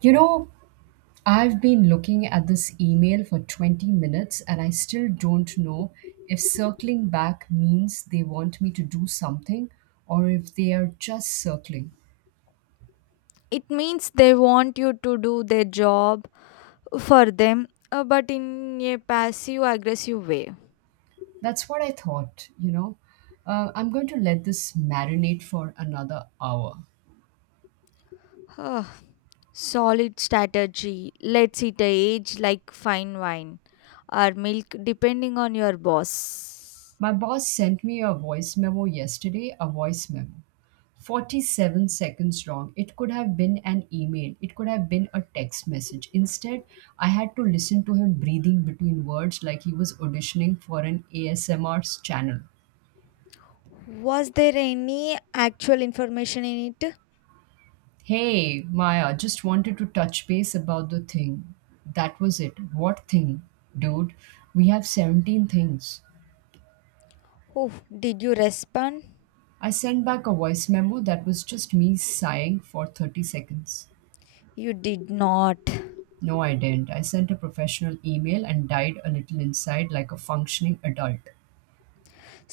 You know, I've been looking at this email for 20 minutes and I still don't know if circling back means they want me to do something or if they are just circling. It means they want you to do their job for them, but in a passive aggressive way. That's what I thought, you know. I'm going to let this marinate for another hour. Huh, solid strategy. Let's it age like fine wine or milk depending on your boss. My boss sent me a voice memo yesterday, a voice memo. 47 seconds wrong. It could have been an email, it could have been a text message. Instead, I had to listen to him breathing between words like he was auditioning for an ASMR channel. Was there any actual information in it? Hey, Maya, just wanted to touch base about the thing. That was it. What thing? Dude, we have 17 things. Oh, did you respond? I sent back a voice memo that was just me sighing for 30 seconds. You did not? No, I didn't. I sent a professional email and died a little inside like a functioning adult.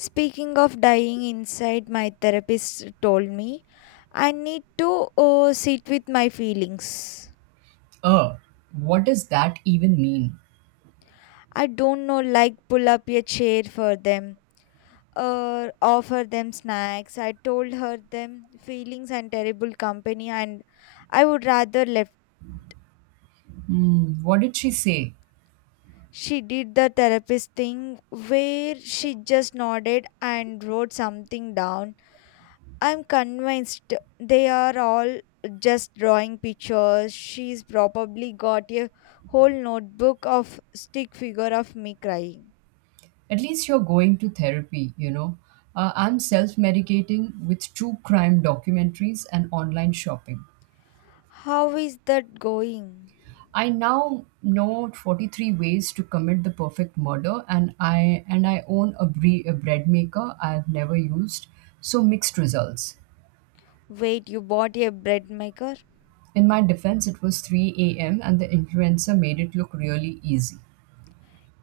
Speaking of dying inside, my therapist told me I need to sit with my feelings. Uh, what does that even mean? I don't know, like pull up a chair for them or offer them snacks. I told her them feelings and terrible company and I would rather left. Hmm, what did she say? She did the therapist thing where she just nodded and wrote something down. I'm convinced they are all just drawing pictures. She's probably got a whole notebook of stick figure of me crying. At least you're going to therapy, you know. I'm self medicating with true crime documentaries and online shopping. How is that going? I now know 43 ways to commit the perfect murder, and I own a, a bread maker I've never used, so mixed results. Wait, you bought a bread maker? In my defense, it was 3 a.m. and the influencer made it look really easy.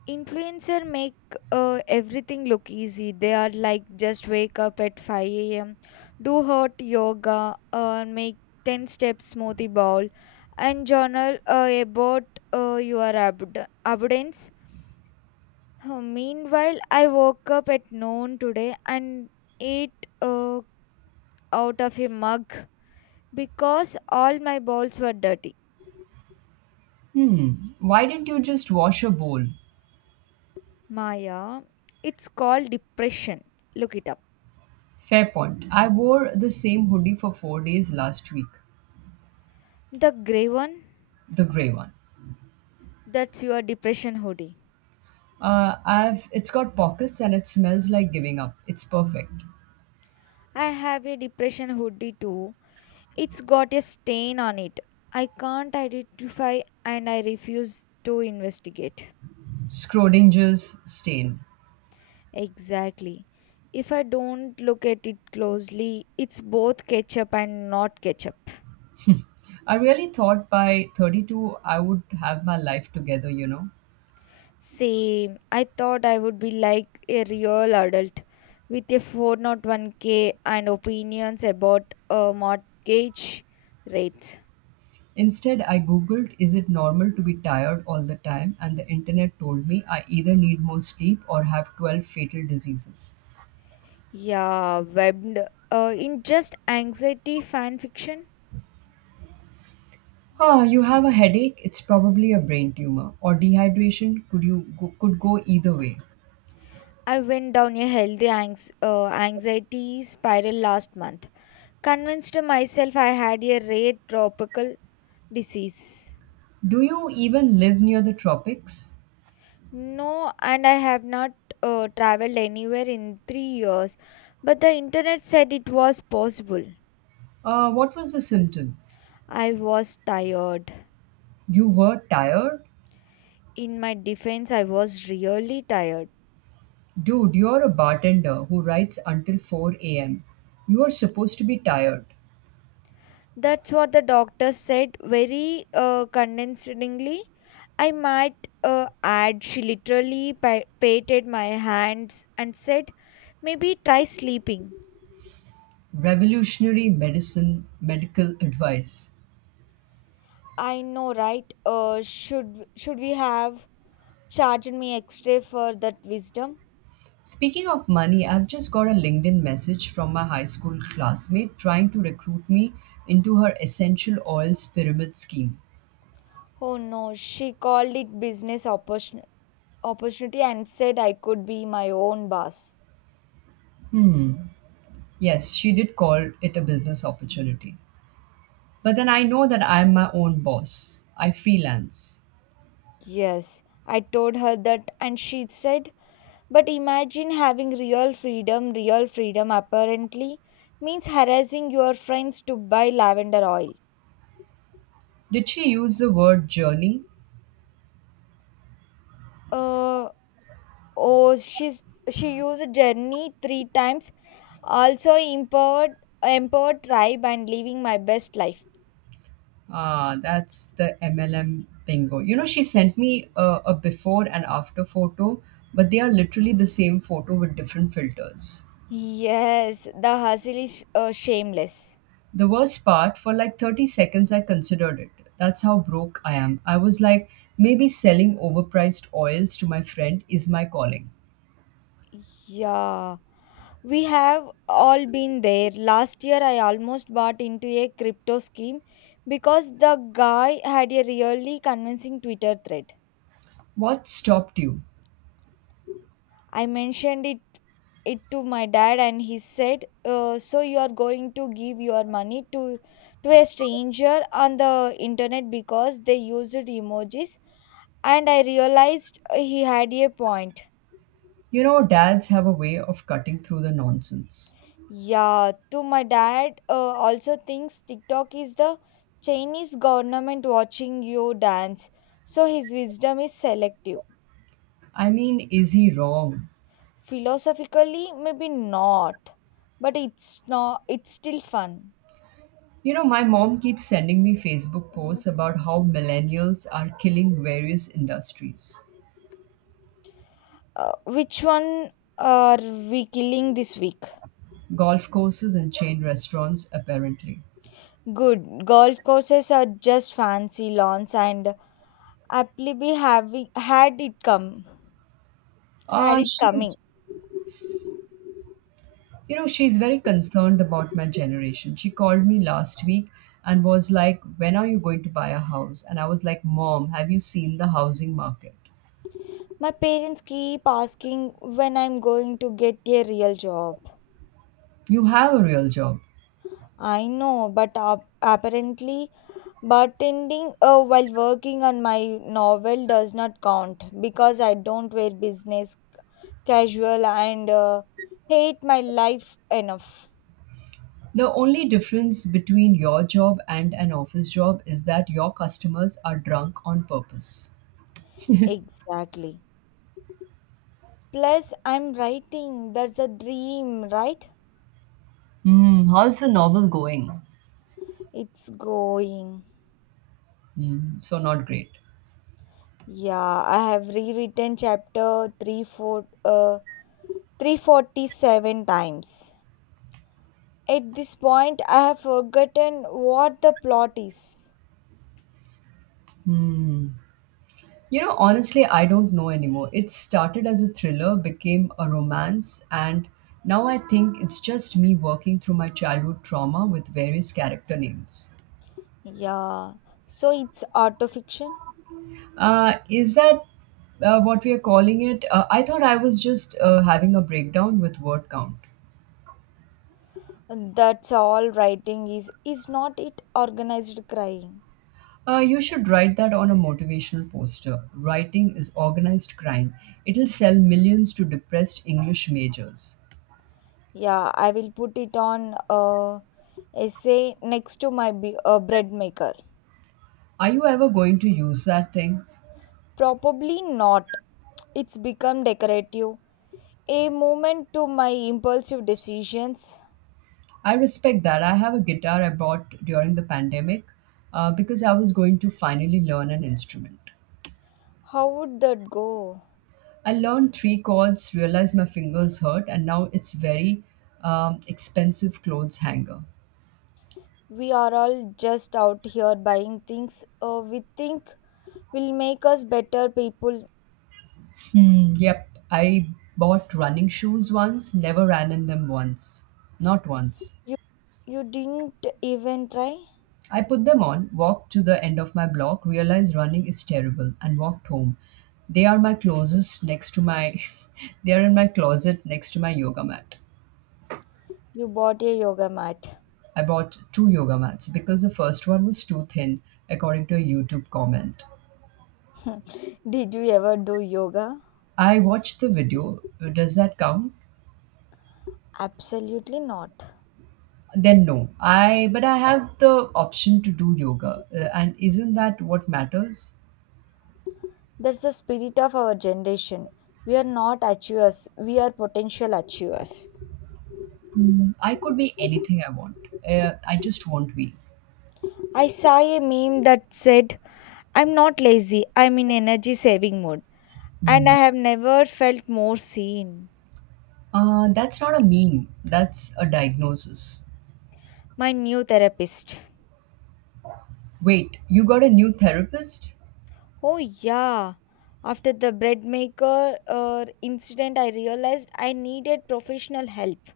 Influencer make everything look easy. They are like just wake up at 5 a.m., do hot yoga, make 10 step smoothie bowl, and journal about your abundance. Meanwhile, I woke up at noon today and ate out of a mug because all my bowls were dirty. Hmm, why didn't you just wash a bowl? Maya, it's called depression. Look it up. Fair point. I wore the same hoodie for 4 days last week, The grey one? the grey one. That's your depression hoodie. I've it's got pockets and it smells like giving up. It's perfect. I have a depression hoodie too. It's got a stain on it. I can't identify and I refuse to investigate. Schrodinger's stain. Exactly. If I don't look at it closely, it's both ketchup and not ketchup. I really thought by 32 I would have my life together, you know. Same. I thought I would be like a real adult with a 401k and opinions about mortgage rates. Instead, I googled is it normal to be tired all the time and the internet told me I either need more sleep or have 12 fatal diseases. Yeah, webbed in just anxiety fan fiction. Ah, you have a headache, it's probably a brain tumor or dehydration, could go either way. I went down a healthy anxiety spiral last month, convinced myself I had a rare tropical disease. Do you even live near the tropics? No, and I have not traveled anywhere in 3 years, but the internet said it was possible. What was the symptom? I was tired. You were tired? In my defense, I was really tired. Dude, you're a bartender who writes until 4 a.m. You are supposed to be tired. That's what the doctor said very condescendingly. I might add, she literally patted my hands and said, maybe try sleeping. Revolutionary medicine, medical advice. I know, right? Should we have charged me extra for that wisdom? Speaking of money, I've just got a LinkedIn message from my high school classmate trying to recruit me into her essential oils pyramid scheme. Oh no, she called it business opportunity and said I could be my own boss. Hmm. Yes, she did call it a business opportunity. But then I know that I'm my own boss. I freelance. Yes, I told her that, and she said, but imagine having real freedom. Real freedom apparently means harassing your friends to buy lavender oil. Did she use the word journey? Uh, oh, she used journey three times. Also empowered, empowered tribe and living my best life. Ah, that's the MLM bingo. You know, she sent me a before and after photo, but they are literally the same photo with different filters. Yes, the hustle is shameless. The worst part, for like 30 seconds, I considered it. That's how broke I am. I was like, maybe selling overpriced oils to my friend is my calling. Yeah, we have all been there. Last year, I almost bought into a crypto scheme because the guy had a really convincing Twitter thread. What stopped you? I mentioned it to my dad and he said, so you are going to give your money to a stranger on the internet because they used emojis. And I realized he had a point. You know, dads have a way of cutting through the nonsense. Yeah, to my dad, also thinks TikTok is the Chinese government watching you dance, so his wisdom is selective. I mean, is he wrong? Philosophically maybe not, but it's not it's still fun. You know, my mom keeps sending me Facebook posts about how millennials are killing various industries. Which one are we killing this week? Golf courses and chain restaurants, apparently. Good. Golf courses are just fancy lawns and Appleby having had it come had Uh, it coming. she's, she's very concerned about my generation. She called me last week and was like, when are you going to buy a house? And I was like, Mom, have you seen the housing market? My parents keep asking when I'm going to get a real job. You have a real job. I know, but apparently bartending while working on my novel does not count because I don't wear business casual and hate my life enough. The only difference between your job and an office job is that your customers are drunk on purpose. Exactly. Plus, I'm writing. That's the dream, right? Hmm, how's the novel going? It's going. Hmm, so not great. Yeah, I have rewritten chapter 3, 4, 347 times. At this point, I have forgotten what the plot is. Hmm. You know, honestly, I don't know anymore. It started as a thriller, became a romance, and now I think it's just me working through my childhood trauma with various character names. Yeah, so it's autofiction. Is that what we are calling it? I thought I was just having a breakdown with word count. That's all writing is. Is not it organized crying? You should write that on a motivational poster. Writing is organized crime. It'll sell millions to depressed English majors. Yeah, I will put it on a essay next to my bread maker. Are you ever going to use that thing? Probably not. It's become decorative, a moment to my impulsive decisions. I respect that. I have a guitar I bought during the pandemic because I was going to finally learn an instrument. How would that go? I learned three chords, realized my fingers hurt, and now it's very expensive clothes hanger. We are all just out here buying things we think will make us better people. Hmm, yep, I bought running shoes once, never ran in them once. Not once. You, you didn't even try? I put them on, walked to the end of my block, realized running is terrible, and walked home. They are my closest next to my they are in my closet next to my yoga mat. You bought a yoga mat. I bought two yoga mats because the first one was too thin, according to a YouTube comment. Did you ever do yoga? I watched the video. Does that count? Absolutely not. Then no. I have the option to do yoga, and isn't that what matters? That's the spirit of our generation. We are not achievers, we are potential achievers. Mm, I could be anything I want. I just won't be. I saw a meme that said, I'm not lazy, I'm in energy saving mode. And I Hmm. have never felt more seen. That's not a meme, that's a diagnosis. My new therapist. Wait, you got a new therapist? Oh, yeah. After the bread maker incident, I realized I needed professional help.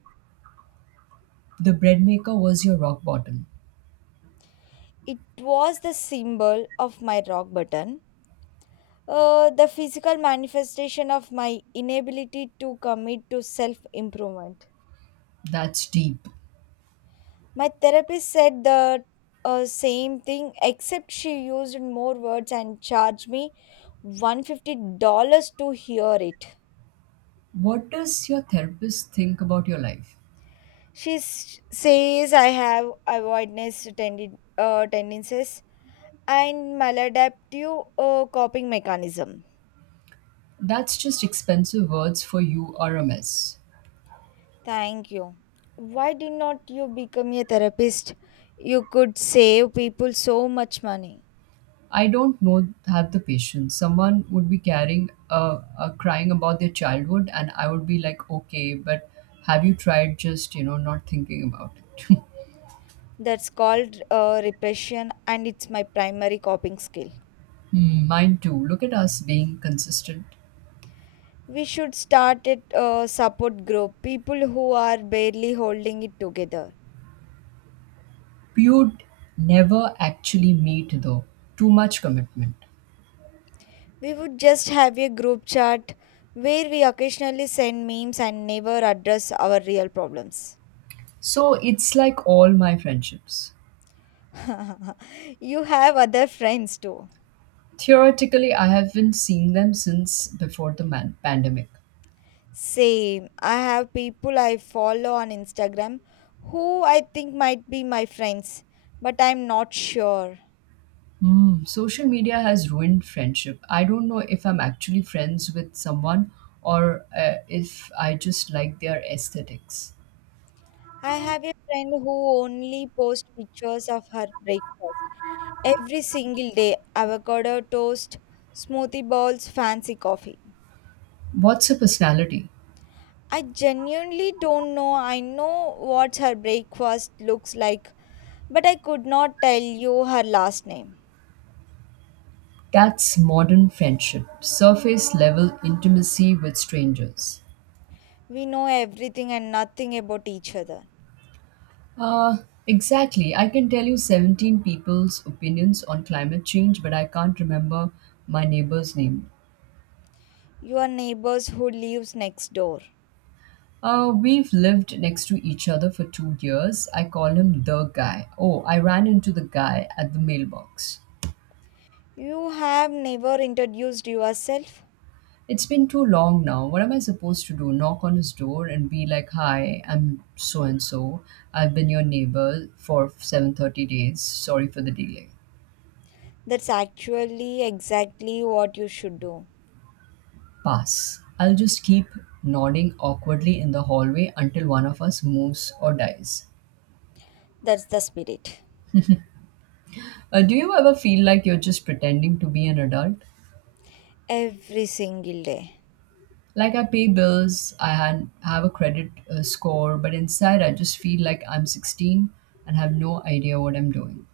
The bread maker was your rock bottom. It was the symbol of my rock button, the physical manifestation of my inability to commit to self improvement. That's deep. My therapist said the same thing, except she used more words and charged me $150 to hear it. What does your therapist think about your life? She says I have avoidance tendencies and maladaptive coping mechanism. That's just expensive words for you are a mess. Thank you. Why did not you become a therapist? You could save people so much money. I don't know have the patience. Someone would be carrying crying about their childhood and I would be like, okay, but have you tried just, you know, not thinking about it? That's called repression, and it's my primary coping skill. Hmm, mine too. Look at us being consistent. We should start at a support group, people who are barely holding it together. You'd never actually meet, though. Too much commitment. We would just have a group chat where we occasionally send memes and never address our real problems. So it's like all my friendships. You have other friends too. Theoretically, I haven't seen them since before the pandemic. Same. I have people I follow on Instagram who I think might be my friends, but I'm not sure. Hmm, social media has ruined friendship. I don't know if I'm actually friends with someone or if I just like their aesthetics. I have a friend who only posts pictures of her breakfast. Every single day, avocado toast, smoothie bowls, fancy coffee. What's a personality? I genuinely don't know. I know what her breakfast looks like, but I could not tell you her last name. That's modern friendship, surface level intimacy with strangers. We know everything and nothing about each other. Uh, exactly. I can tell you 17 people's opinions on climate change, but I can't remember my neighbor's name. You are neighbors who lives next door. We've lived next to each other for 2 years. I call him the guy. Oh, I ran into the guy at the mailbox. You have never introduced yourself. It's been too long now. What am I supposed to do? Knock on his door and be like, "Hi, I'm so and so. I've been your neighbor for 7:30 days. Sorry for the delay." That's actually exactly what you should do. Pass. I'll just keep nodding awkwardly in the hallway until one of us moves or dies. That's the spirit. Do you ever feel like you're just pretending to be an adult? Every single day. Like I pay bills, I have a credit score, but inside I just feel like I'm 16 and have no idea what I'm doing.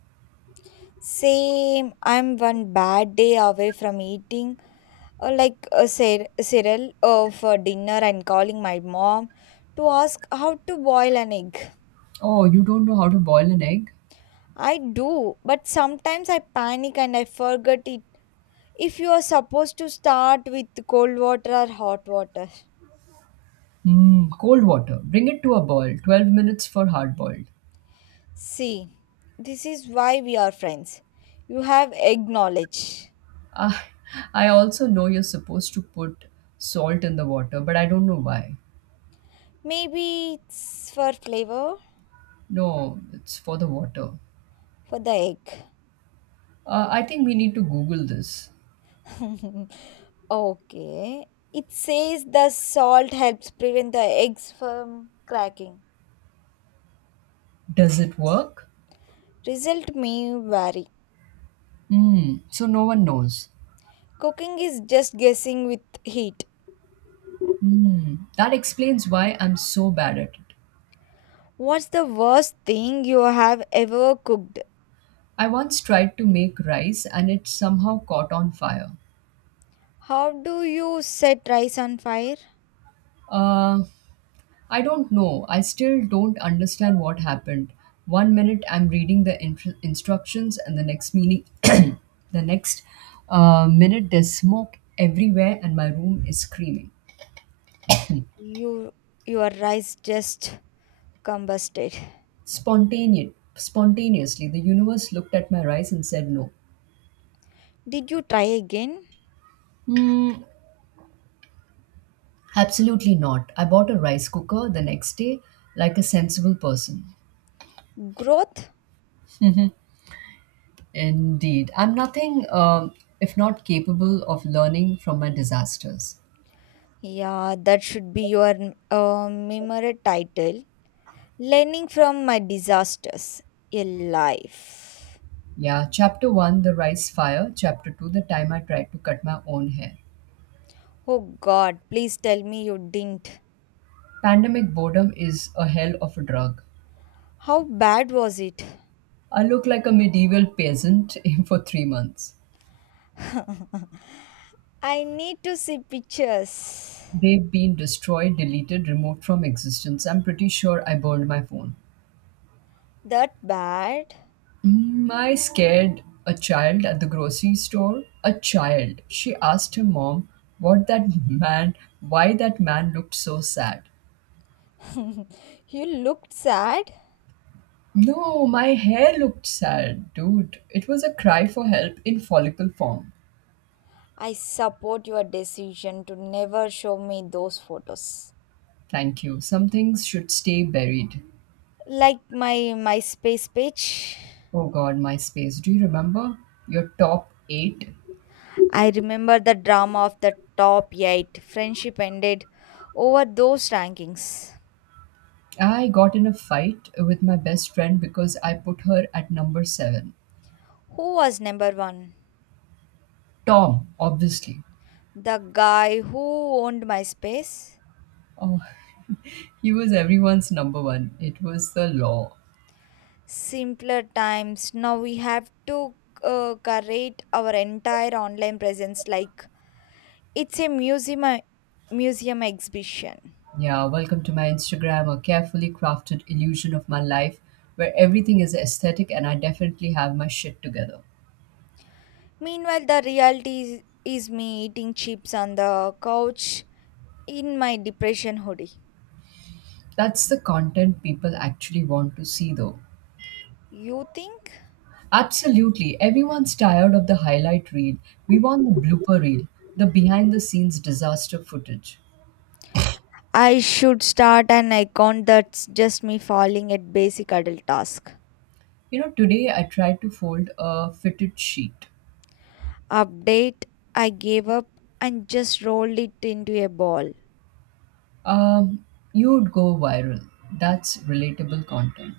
Same, I'm one bad day away from eating, like a cereal for dinner and calling my mom to ask how to boil an egg. Oh, you don't know how to boil an egg? I do, but sometimes I panic and I forget it. If you are supposed to start with cold water or hot water. Hmm, cold water. Bring it to a boil. 12 minutes for hard boiled. See, this is why we are friends. You have egg knowledge. Ah, I also know you're supposed to put salt in the water, but I don't know why. Maybe it's for flavor No, it's for the water. for the egg. I think we need to Google this. Okay. It says the salt helps prevent the eggs from cracking. Does it work? Result may vary. Mm, so no one knows. Cooking is just guessing with heat. Mm, that explains why I'm so bad at it. What's the worst thing you have ever cooked? I once tried to make rice and it somehow caught on fire. How do you set rice on fire? Uh, I don't know. I still don't understand what happened. One minute I'm reading the intr instructions and the next minute there's smoke everywhere and my room is screaming. You your rice just combusted. Spontaneously, the universe looked at my rice and said no. Did you try again? Hmm. Absolutely not. I bought a rice cooker the next day like a sensible person. Growth? Indeed. I'm nothing if not capable of learning from my disasters. Yeah, that should be your memory title. Learning from my disasters in life. Yeah, chapter 1 the Rice Fire, chapter 2 the Time I Tried to Cut My Own Hair. Oh God, please tell me you didn't. Pandemic boredom is a hell of a drug. How bad was it? I look like a medieval peasant for 3 months. I need to see pictures. They've been destroyed, deleted, removed from existence. I'm pretty sure I burned my phone. That bad? Mm, I scared a child at the grocery store. A child. She asked her mom what that man, why that man looked so sad. You looked sad. No, my hair looked sad, dude. It was a cry for help in follicle form. I support your decision to never show me those photos. Thank you. Some things should stay buried. Like my MySpace page. Oh god, MySpace. Do you remember your top eight? I remember the drama of the top 8 friendship ended over those rankings. I got in a fight with my best friend because I put her at number seven. Who was number 1? Tom, obviously. The guy who owned my space. Oh, he was everyone's number one. It was the law. Simpler times. Now we have to curate our entire online presence like it's a museum exhibition. Yeah, welcome to my Instagram, a carefully crafted illusion of my life where everything is aesthetic and I definitely have my shit together. Meanwhile, the reality is me eating chips on the couch in my depression hoodie. That's the content people actually want to see, though. You think? Absolutely. Everyone's tired of the highlight reel. We want the blooper reel, the behind the scenes disaster footage. I should start an account that's just me falling at basic adult task. You know, today I tried to fold a fitted sheet. Update, I gave up and just rolled it into a ball. Um, you'd go viral. That's relatable content.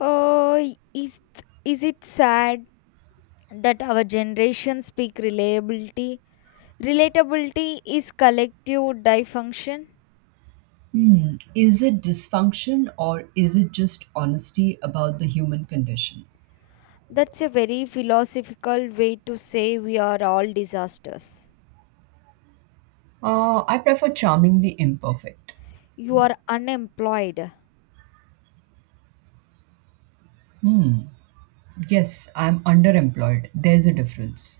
Oh, is it sad that our generation speak reliability? Relatability is collective dysfunction. Hmm. Is it dysfunction or is it just honesty about the human condition? That's a very philosophical way to say we are all disasters. I prefer charmingly imperfect. You are unemployed. Yes, I'm underemployed. There's a difference.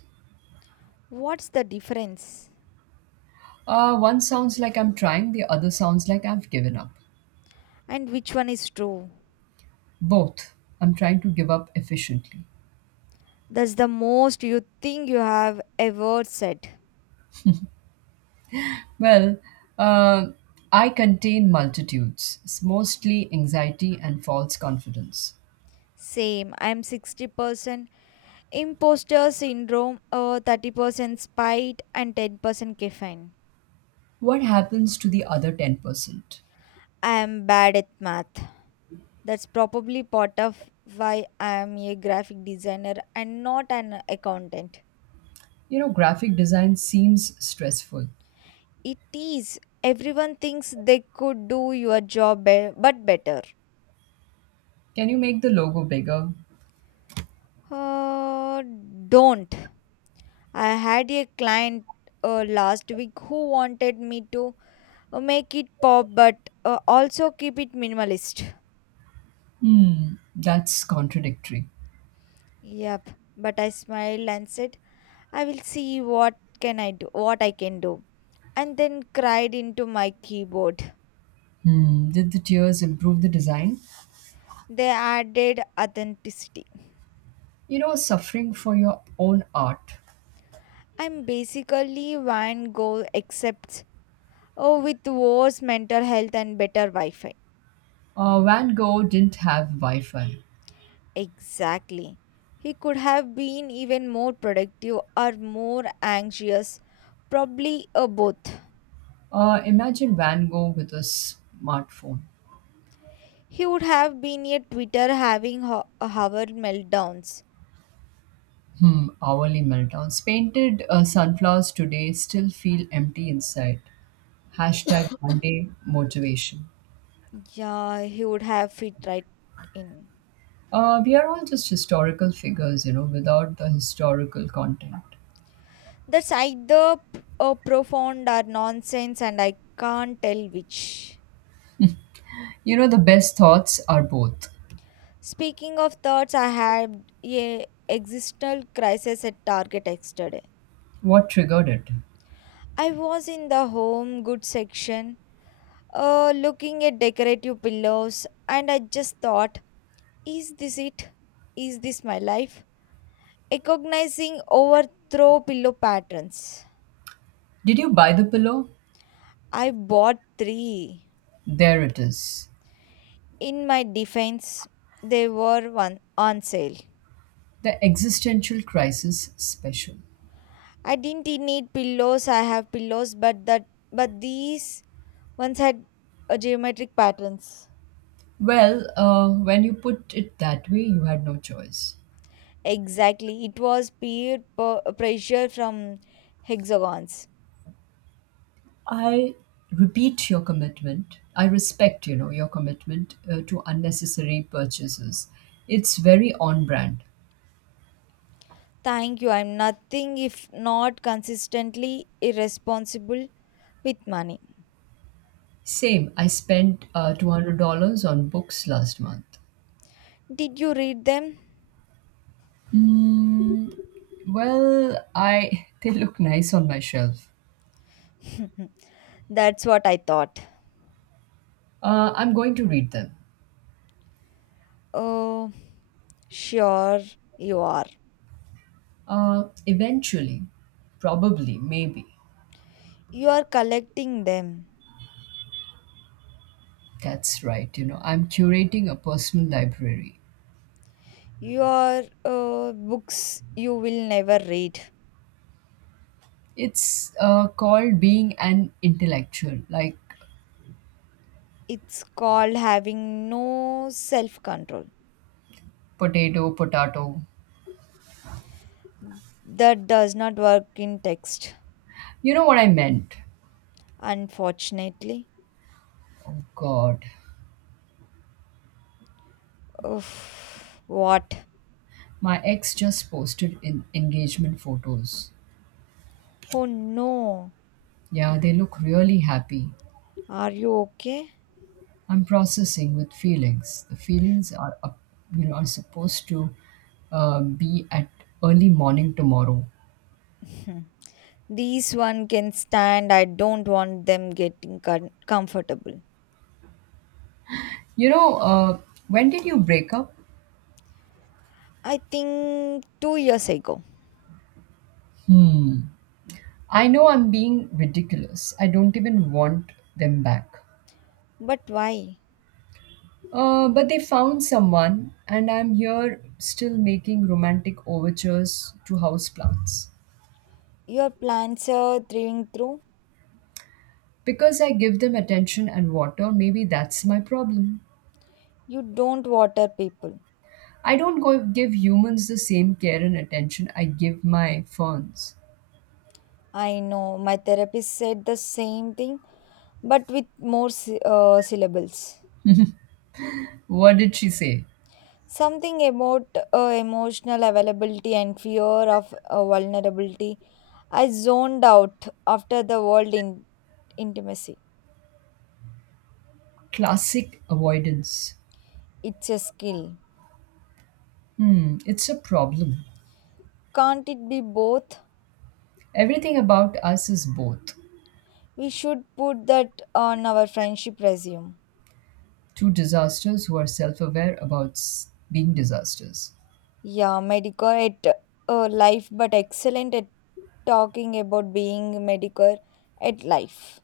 What's the difference? One sounds like I'm trying, the other sounds like I've given up. And which one is true? Both. I'm trying to give up efficiently. That's the most you think you have ever said. Well, uh, I contain multitudes, mostly anxiety and false confidence. Same, I'm 60%. Imposter syndrome, 30% spite and 10% caffeine. What happens to the other 10%? I am bad at math. That's probably part of why I am a graphic designer and not an accountant. You know, graphic design seems stressful. It is. Everyone thinks they could do your job, but better. Can you make the logo bigger? Uh, don't. I had a client last week who wanted me to make it pop, but also keep it minimalist. Hmm, that's contradictory. Yep. But I smiled and said, I will see what can I do, what I can do, and then cried into my keyboard. Hmm, did the tears improve the design? They added authenticity. You know, suffering for your own art. I'm basically Van Gogh except oh, with worse mental health and better Wi-Fi. Van Gogh didn't have Wi Fi. Exactly. He could have been even more productive or more anxious, probably a both. Imagine Van Gogh with a smartphone. He would have been a Twitter having hour meltdowns. Hmm, hourly meltdowns. Painted sunflowers today still feel empty inside. Hashtag Monday motivation. Yeah, he would have fit right in. We are all just historical figures, you know, without the historical content. That's either profound or nonsense, and I can't tell which. You know, the best thoughts are both. Speaking of thoughts, I had a existential crisis at Target yesterday. What triggered it? I was in the home goods section, looking at decorative pillows, and I just thought, is this it? Is this my life? Recognizing overthrow pillow patterns. Did you buy the pillow? I bought three. There it is. In my defense, they were one on sale. The existential crisis special. I didn't need pillows. I have pillows, but these ones had geometric patterns. Well, when you put it that way, you had no choice. Exactly, it was peer pressure from hexagons. I repeat your commitment. I respect, you know, your commitment to unnecessary purchases. It's very on brand. Thank you. I'm nothing if not consistently irresponsible with money. Same, I spent $200 on books last month. Did you read them? Mm, well, I they look nice on my shelf. That's what I thought. I'm going to read them. Oh, sure you are. Eventually, probably, maybe. You are collecting them. That's right. You know, I'm curating a personal library. Your books you will never read. It's called being an intellectual. Like It's called having no self control. potato, potato. That does not work in text, You know what I meant? unfortunately. Oh god. Oof, what? My ex just posted in engagement photos. Oh no. Yeah, they look really happy. Are you okay? I'm processing with feelings. The feelings are up, you know, are supposed to be at early morning tomorrow. These one can stand. I don't want them getting comfortable. You know, when did you break up? I think 2 years ago. Hmm. I know I'm being ridiculous. I don't even want them back. But why? But they found someone, and I'm here still making romantic overtures to houseplants. Your plants are thriving through. Because I give them attention and water, maybe that's my problem. You don't water people. I don't go give humans the same care and attention I give my ferns. I know. My therapist said the same thing, but with more syllables. What did she say? Something about emotional availability and fear of vulnerability. I zoned out after the world in intimacy. Classic avoidance. It's a skill. Hmm, it's a problem. Can't it be both? Everything about us is both. We should put that on our friendship resume. Two disasters who are self aware about being disasters. Yeah, medical at life, but excellent at talking about being medical at life.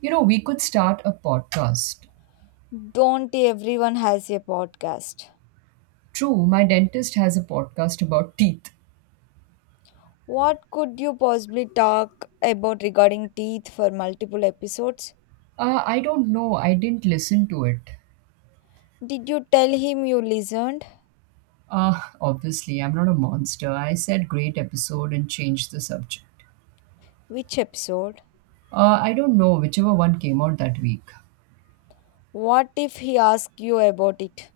You know, we could start a podcast. Don't everyone has a podcast. True, my dentist has a podcast about teeth. What could you possibly talk about regarding teeth for multiple episodes? I don't know, I didn't listen to it. Did you tell him you listened? Obviously, I'm not a monster. I said great episode and changed the subject. Which episode? I don't know, whichever one came out that week. What if he asks you about it?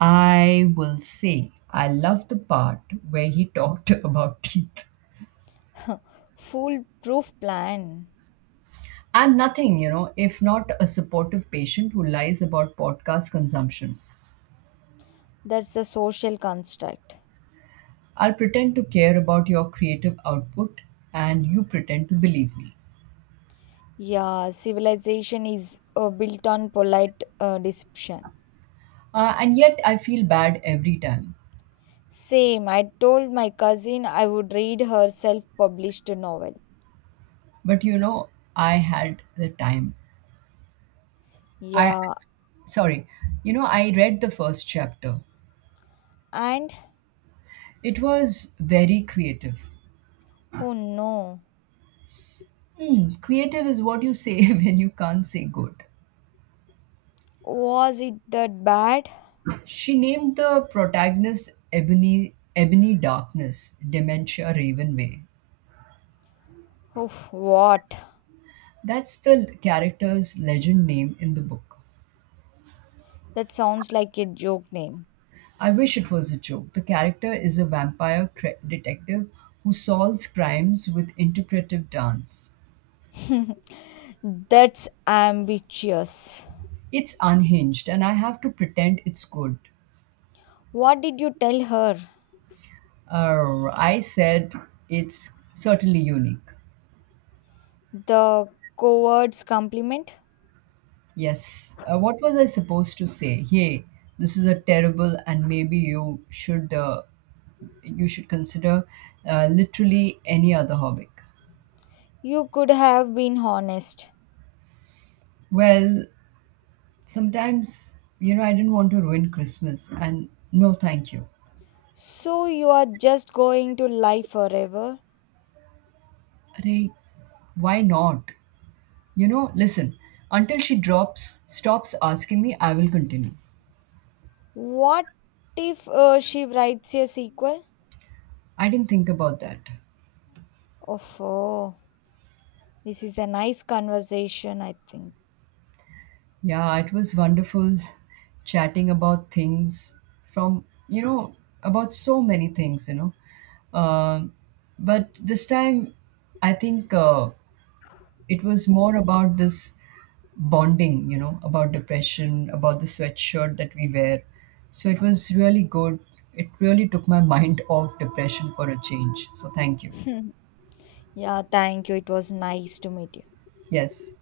I will say, I love the part where he talked about teeth. Foolproof plan. I'm nothing, you know, if not a supportive patient who lies about podcast consumption. That's the social construct. I'll pretend to care about your creative output and you pretend to believe me. Yeah, civilization is built on polite deception. And yet I feel bad every time. Same, I told my cousin I would read her self published novel. But you know, I had the time. I, Yeah, sorry, you know, I read the first chapter. and It was very creative. oh no, Hmm, creative is what you say when you can't say good. was it that bad? She named the protagonist Ebony, Ebony Darkness, Dementia Ravenway. Oh, what? That's the character's legend name in the book. That sounds like a joke name. I wish it was a joke. The character is a detective who solves crimes with interpretive dance. That's ambitious. It's unhinged, and I have to pretend it's good. What did you tell her? I said it's certainly unique. The coward's compliment? Yes. What was I supposed to say? Hey, this is a terrible, and maybe you should consider literally any other hobby. You could have been honest. Well, sometimes you know I didn't want to ruin Christmas, and no, thank you. So you are just going to lie forever? Ray, why not? You know, listen, stops asking me, I will continue. What if she writes a sequel? I didn't think about that. Oh, this is a nice conversation, I think. Yeah, it was wonderful chatting about things from, you know, about so many things. Um but this time, I think it was more about this bonding, you know, about depression, about the sweatshirt that we wear. So it was really good. It really took my mind off depression for a change. So thank you. Yeah, thank you. It was nice to meet you. Yes.